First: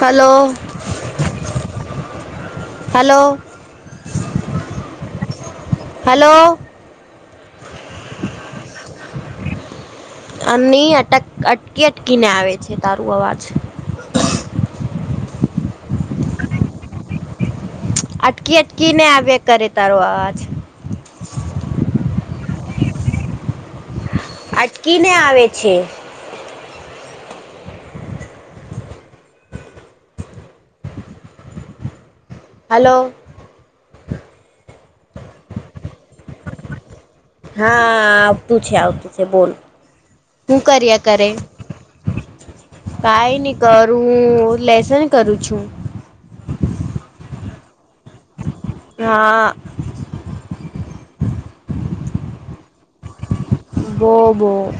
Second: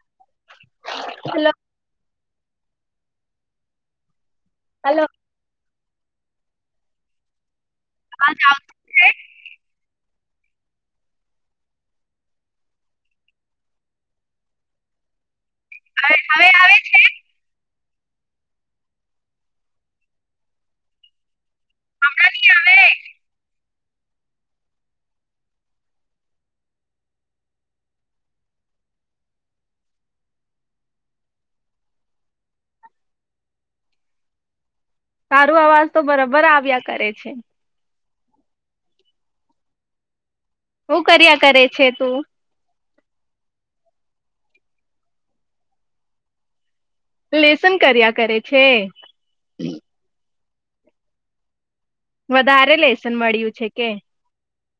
Hello. Hello hello. Hello. Hello. હ. નહીં, અટક અટકી અટકીને આવે છે તારું અવાજ. હ, હવે આવે છે. અટકી અટકી ને આવ્યા કરે તારો અવાજ. ની આવે. અટકી ને આવેે છે. હલો તારું અવાજ તો બરાબર આવ્યા કરે છે. હા આવતું છે આવતું છે બોલ હું કર્યા કરે કઈ નહી કરું લેસન કરું છું. લેસન કર્યા કરે છે. હા વધારે લેસન મળ્યું છે. કે બો બો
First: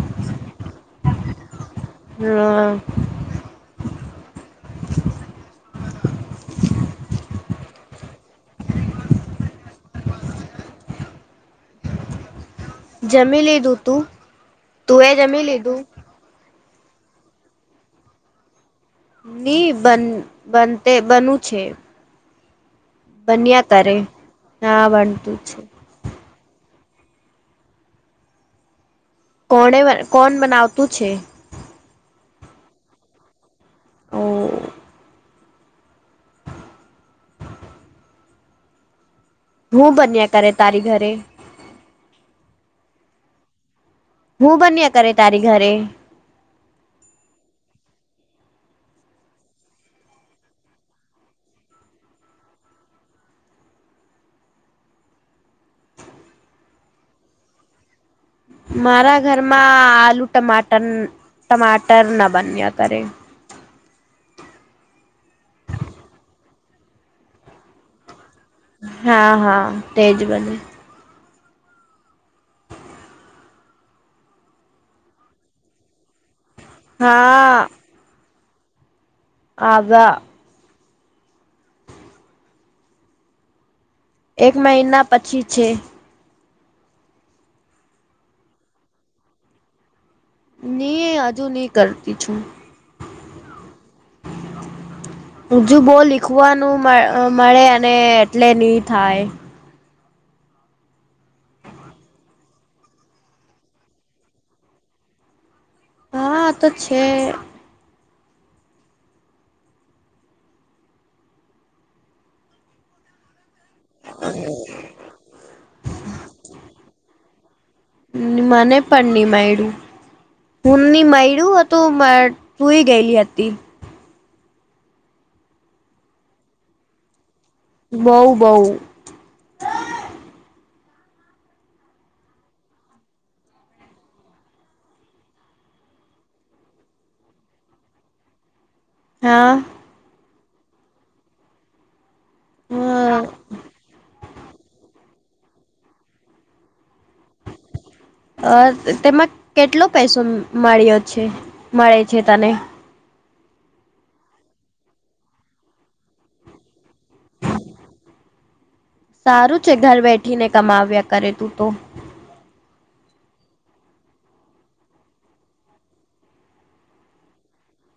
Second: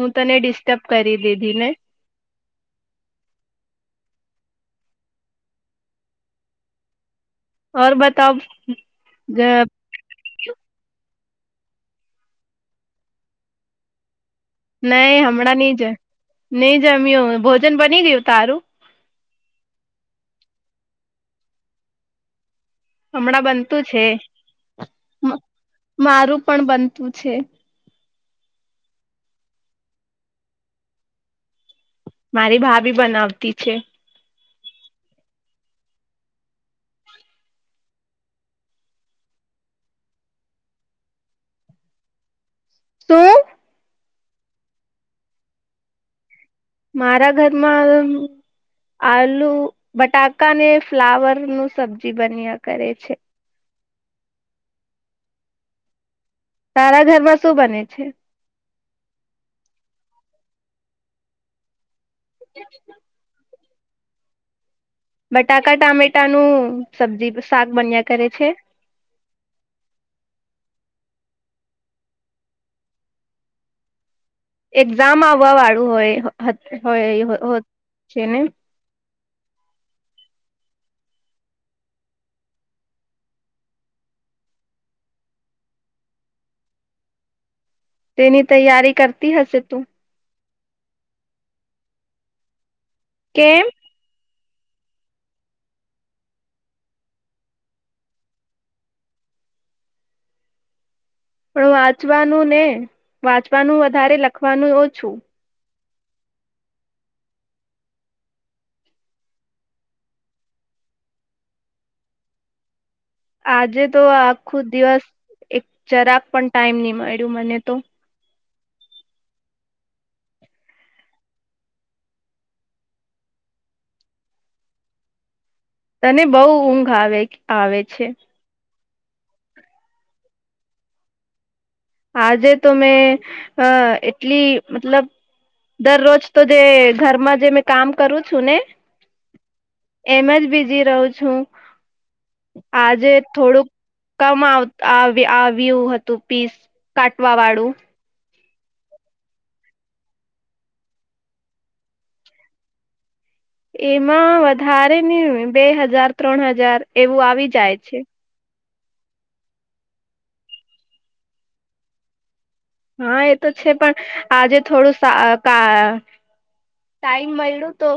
હું તને ડિસ્ટર્બ કરી દીધી ને. હમ ઓર બતાવ જે જમી લીધું તું તું એ નહી જમી હમણાં નહી લીધું? જ નહી જમ્યો. ભોજન બની ગયું તારું? ની બન બનતે બનુ છે. હમણાં બન્યા બનતું કરે છે હા બનતું માં છે મારું પણ બનતું છે. કોણે કોને બનાવતું છે? મારી ભાભી બનાવતી છે. હો હું બન્યા કરે તારી ઘરે. તો હું બન્યા કરે તારી ઘરે. મારા ઘરમાં આલુ બટાકા ને ફ્લાવર નું સબ્જી બન્યા કરે છે. તારા ઘરમાં શું બને છે? મારા ઘરમાં આલુ ટમાટર ટમાટર ના બન્યા કરે. બટાકા, ટામેટાનું સબ્જી શાક બન્યા કરે છે. હા હા, તેજ બને. એક્ઝામ આવવા વાળું હોય હોય હોત હા છે ને. આવા એક મહિના પછી છે. તેની તૈયારી કરતી હશે તું? નહીં હજુ નહી કરતી છું. કેમ? હજુ બહુ લીખવાનું મ મળે અને એટલે ની થાય. પણ વાંચવાનું ને વાંચવાનું વધારે, લખવાનું ઓછુ. હા, તો છે. આજે તો આખું દિવસ એક જરાક પણ ટાઈમ નહીં મળ્યું મને તો. મને પન નય મડ્યું. હુંની મયડું હતું, બટ હુંય ગયેલી હતી. તને બહુ ઊંઘ આવે. આવે છે બઉ બ‌ઉ આજે તો મેં અ એટલી, મતલબ દરરોજ તો જે ઘરમાં જે મેં કામ કરું છું ને. હા. એમ જ, બીઝી રહું છું. આજે થોડુંક કમ આવ આવ્યું હતું, પીસ કાટવાવાળું. અ તેમાં કેટલો પૈસો મળ્યો છે મળે છે તને? એમાં વધારે ને બે હજાર, ત્રણ હજાર એવું આવી જાય છે. સારું છે, ઘર બેઠીને કમાવ્યા કરે તું તો. હા, એ તો છે, પણ આજે થોડું સા કા ટાઈમ મળ્યું તો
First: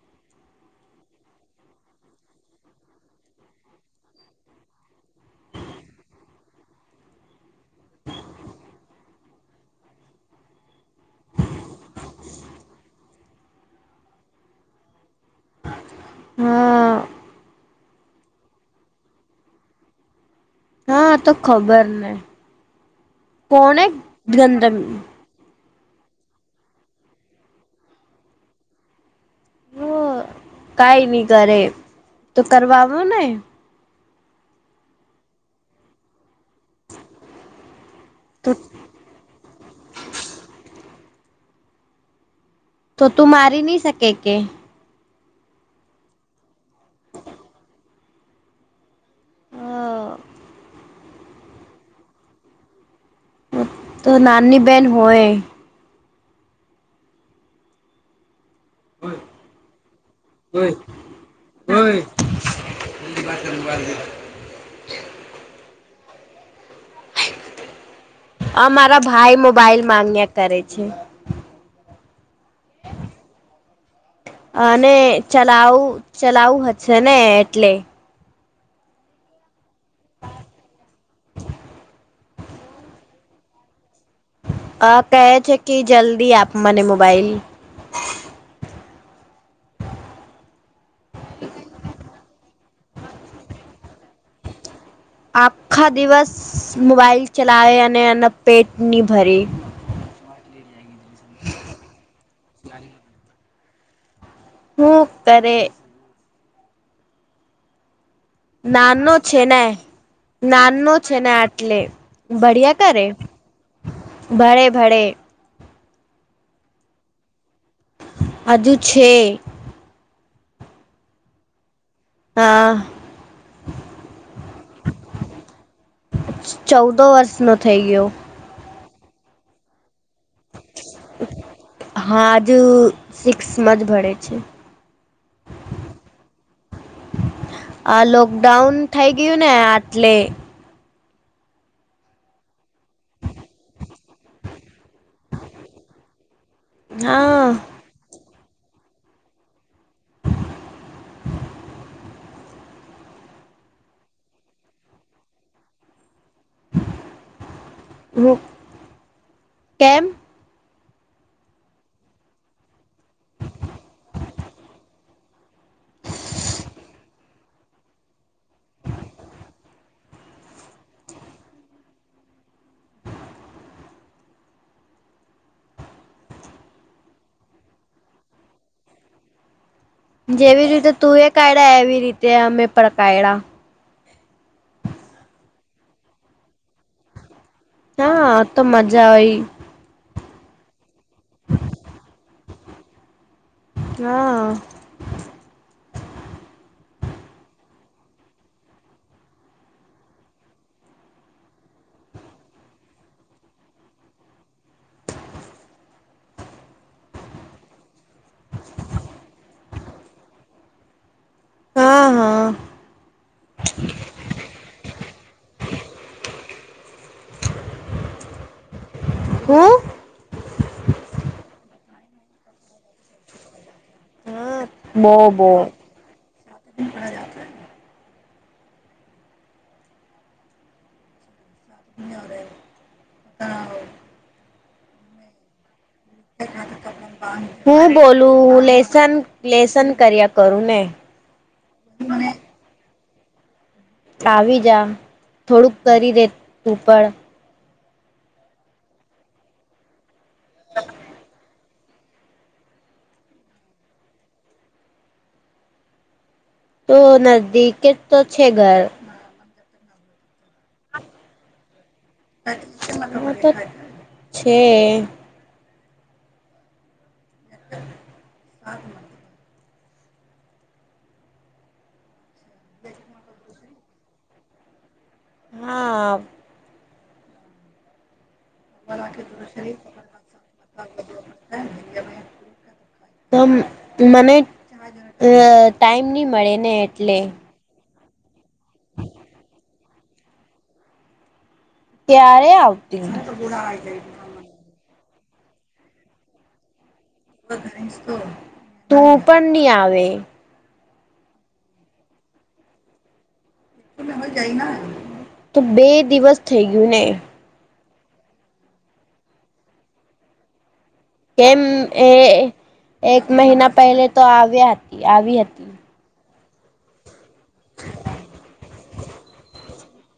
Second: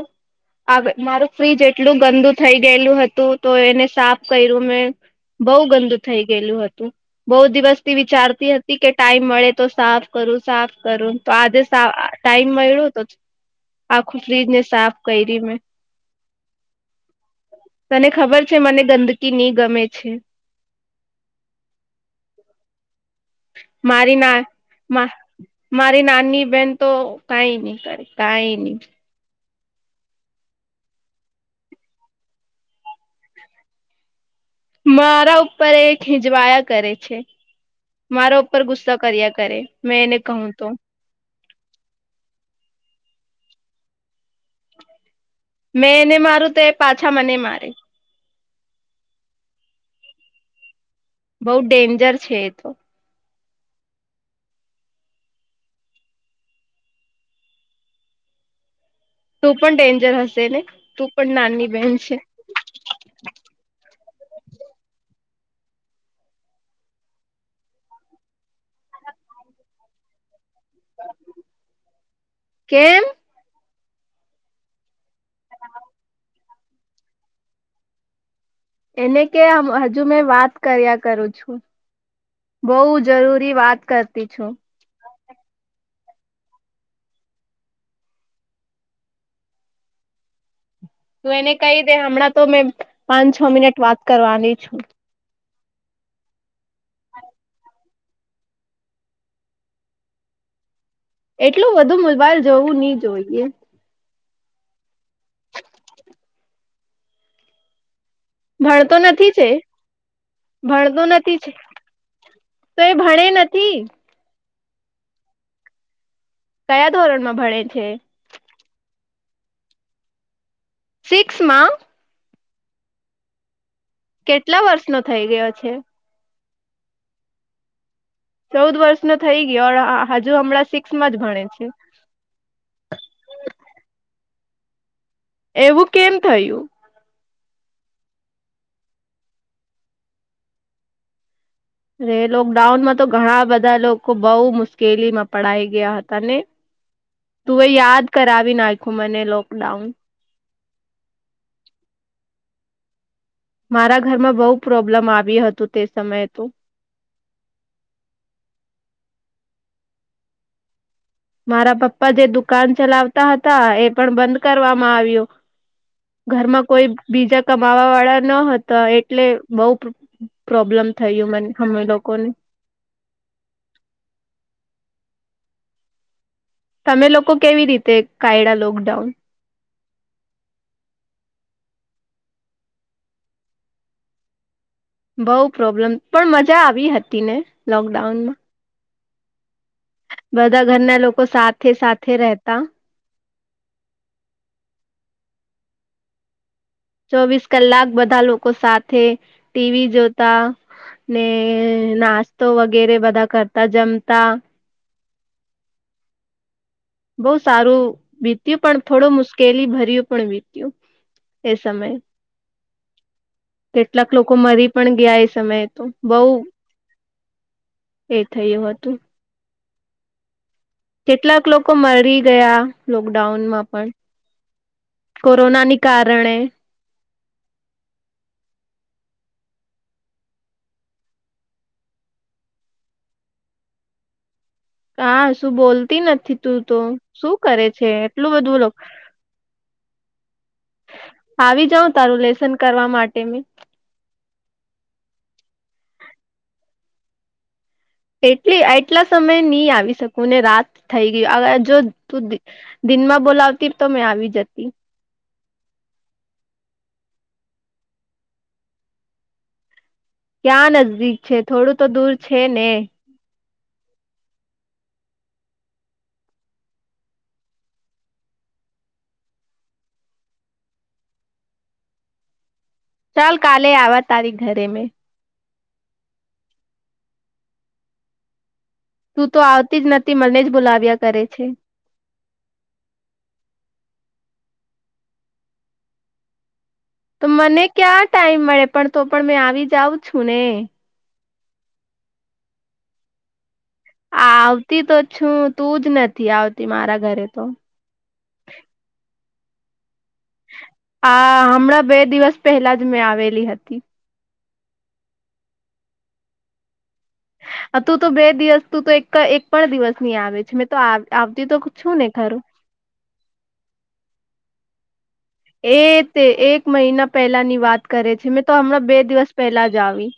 આગ મારું ફ્રીજ એટલું ગંદુ થઇ ગયેલું હતું, તો એને સાફ કર્યું મેં. બઉ ગંદુ થઇ ગયેલું હતું. બૌ દિવસથી વિચારતી હતી કે ટાઈમ મળે તો સાફ કરું, સાફ કરું. તો આજે સા ટાઈમ મળ્યો તો આખું ફ્રીજને સાફ કૈર્યુ મેં. હા. તને ખબર છે, મને ગંદકી નહીં ગમે છે. હા, તો ખબર ને, કોને મારી ના ગંદ મા મારી નાની બેન તો કંઈ નહીં કરે, કંઈ નહીં. કંઈ નહીં કરે તો કરવાવો ને. મારા ઉપર એ હિંજવાયા કરે છે. મારા તો ઉપર ગુસ્સા કર્યા કરે, મેં એને કહું તો. તો તું મારી નહી શકે કે? મેં એને મારું તો એ પાછા મને મારે. અ.. બઉ ડેન્જર છે એ તો. તો નાની બેહેન હોય. તું પણ ડેન્જર હશે ને? તું પણ નાની બેહેન છે. [inaudible] આ મારા ભાઈ મોબાઈલ માંગ્યા કરે છે. કેમ? અને ચલાવું ચલાવું હ છેને એટલે. એને કે હજુ મેં વાત કર્યા કરું છું. બઉ જરૂરી વાત કરતી છું. અ કહે છે કે જલ્દી આપ મને મોબાઈલ. તું એને કહી દે હમણાં તો મેં પાંચ છ મિનિટ વાત કરવાની છું. આખા દિવસ મોબાઈલ ચલાવે અને એના પેટ ની ભરી. એટલું બધું મોબાઈલ જોવું ની જોઈએ. હૂ કરે. [inaudible] ભણતો નાનો નથી છે છેને! નાનો ભણતો છે ને નથી આટલે ભડિયા તો એ કરે. ભણે નથી ભણે ભડે. કયા ધોરણમાં ભણે છે? હજુ છે. સિક્સમાં હા. કેટલા વર્ષનો થઈ ગયો છે? ચૌદો વર્ષનો થઈ ગયો. ચૌદ વર્ષનો થઈ ગયો હજુ હમણાં સિક્સમાં જ ભણે છે? આજુ સિક્સમાં જ ભણે છે. એવું કેમ થયું? આ લોકડાઉન થઈ ગયું ને આટલે. અ લોકડાઉનમાં તો ઘણા બધા લોકો બઉ મુશ્કેલીમાં પડાઈ ગયા હતા ને? હા તું એ યાદ કરાવી નાખુ મને લોકડાઉન. મારા ઘરમાં બઉુ પ્રોબ્લમ આવ હતું તે સમયે તો અ કેમ. મારા પપ્પા જે દુકાન ચલાવતા હતા એ પણ બંધ કરવામાં આવ્યો ઘરમાં કોઈ બીજા કમાવા વાળા ન હતા એટલે બઉ પ્રોબ્લેમ થયું મને અમે લોકો ને તમે લોકો કેવી રીતે કાયડા લોકડાઉન? જેવી રીતે તું એ કાયદા એવી રીતે અમે પ કાયદા. બઉ પ્રોબ્લેમ, પણ મજા આવી હતી ને. હા લોકડાઉનમાં તો મજા હોય બધા ઘરના લોકો સાથે સાથે રહેતા હા. ચોવીસ કલાક બધા લોકો સાથે ટીવી જોતા ને નાસ્તો વગેરે બધા કરતા જમતા બહુ સારું વીત્યું, પણ થોડું મુશ્કેલી ભર્યું પણ વીત્યું એ સમય. હા હા કેટલાક લોકો મરી પણ ગયા એ સમયે તો બઉ એ થયું હતું. હમ. કેટલાક લોકો મરી ગયા લોકડાઉનમાં પણ હા બો બો કોરોનાની કારણે [inaudible] [inaudible] કા શું બોલતી નથ તું તો શું કરે છે હું એટલું બધું બોલું લો લેસન લેસન કર્યા કરું ને આવી જાઉ તારું લેસન કરવા માટે મેં આવી જા થોડુંક કરી દેજે તું પણ એટલી એટલા સમય નહી આવી શકું ને રાત થઈ ગય હવ જો તું દિનમાં બોલાવતી તો મેં આવી જતી તો નજદીક જ તો છે ઘર. ક્યાં નજદીક છે થોડું તો દૂર છે ને હ તો છે. [inaudible] [inaudible] ચાલ કાલે આવા તારીખ ઘરે મે હા. તું તો આવતી જ નથી મને જ બોલાવ્યા કરે છે તો મને ટાઈમ નહી મળે ને એટલે તો મને ક્યા ટાઈમ મળે પણ તો પણ મેં આવી જાઉં છું ને ક્યારે આવતી આવતી તો છું તું જ નથી આવતી મારા ઘરે તો તું પણ નહી આવે આ હમણાં બે દિવસ પહેલાં જ મેં આવેલી હતી. તો બે દિવસ થઈ ગયું ને તું તો બે દિવસ તું તો એક પણ દિવસ ની આવે છે મેં તો આવતી તો કેમ છું ને એ ખરું એક મહિના પહેલે તો આવ્યા હતી આવી હતી. એ તે એક મહિના પહેલા ની વાત કરે છે મેં તો હમણાં બે દિવસ પહેલા જ આવી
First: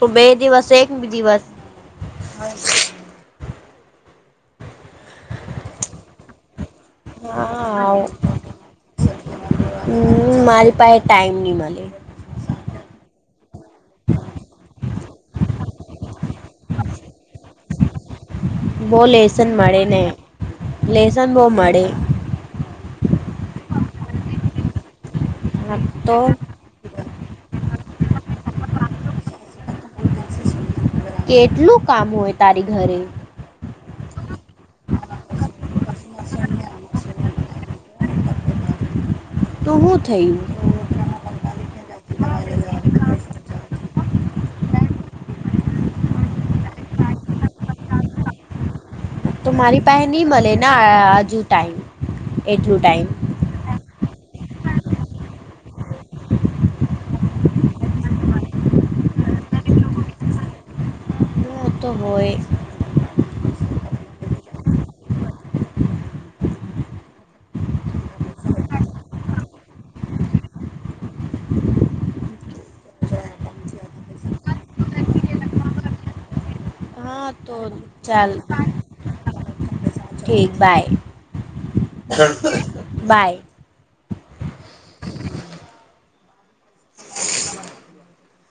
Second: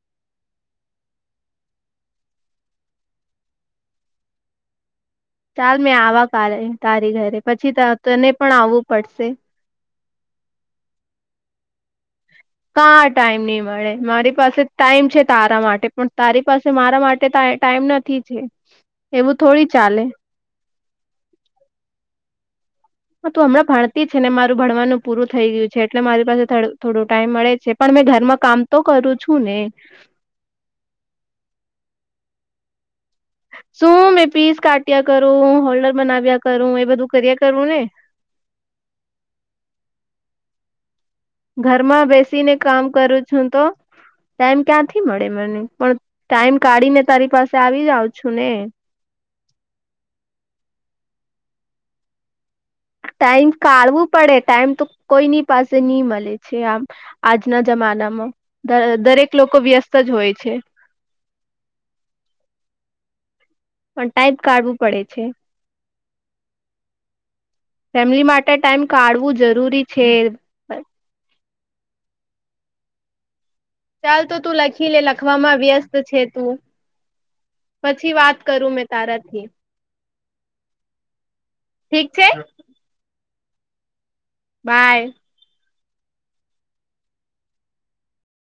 તો બે દિવસ એક દિવસ ચાલ મેં આવા કાલે તારી ઘરે પછી હા તને પણ આવવું પડશે. હમ માલ પાય ટાઈમ નહી મળે કા ટાઈમ નહી મળે મારી પાસે ટાઈમ છે તારા માટે પણ તારી પાસે મારા માટે ત ટાઈમ નથી છે એવું થોડી ચાલે લસન બહવ મળે હ તું હમણાં ભતી છે ને મારું ભણવાનું પૂરું થઈ ગયું હા છે એટલે તો મારી પાસે થ થોડો ટાઈમ મળે છે પણ મેં ઘરમાં કામ તો કરું છું ને કેટલું કામ હોય તારી ઘરે શું મેં પીસ કાટ્યા કરું હોલ્ડર બનાવ્યા કરું એ બધું કર્યા કરું ને તોવું થઈ ઘરમાં બેસીને કામ કરું છ હું તો ટાઈમ ક્યાંથી મળે મને પણ ટાઈમ કાઢી ને તારી પાસે આવી જાાવં છું ને. તો મારી પાસે નહીં મળે હજુ ટાઈમ એટલું ટાઈમ ટાઈમ કાઢવું પડે ટાઈમ તો કોઈની પાસે નહી મળે છે આમ આજના જમાનામાં દરેક લોકો વ્યસ્ત જ હોય છે. સમય પણ ટાઈપ કાઢવું પડે છે. ફેમિલી માટે ટાઈમ કાઢવું જરૂરી છે. ચાલ તો તું લખી લે લખવામાં વ્યસ્ત છે તું હા તો પછી વાત કરું મે તારા થી ઠી બાય ઠીક છે બાય બાય [inaudible]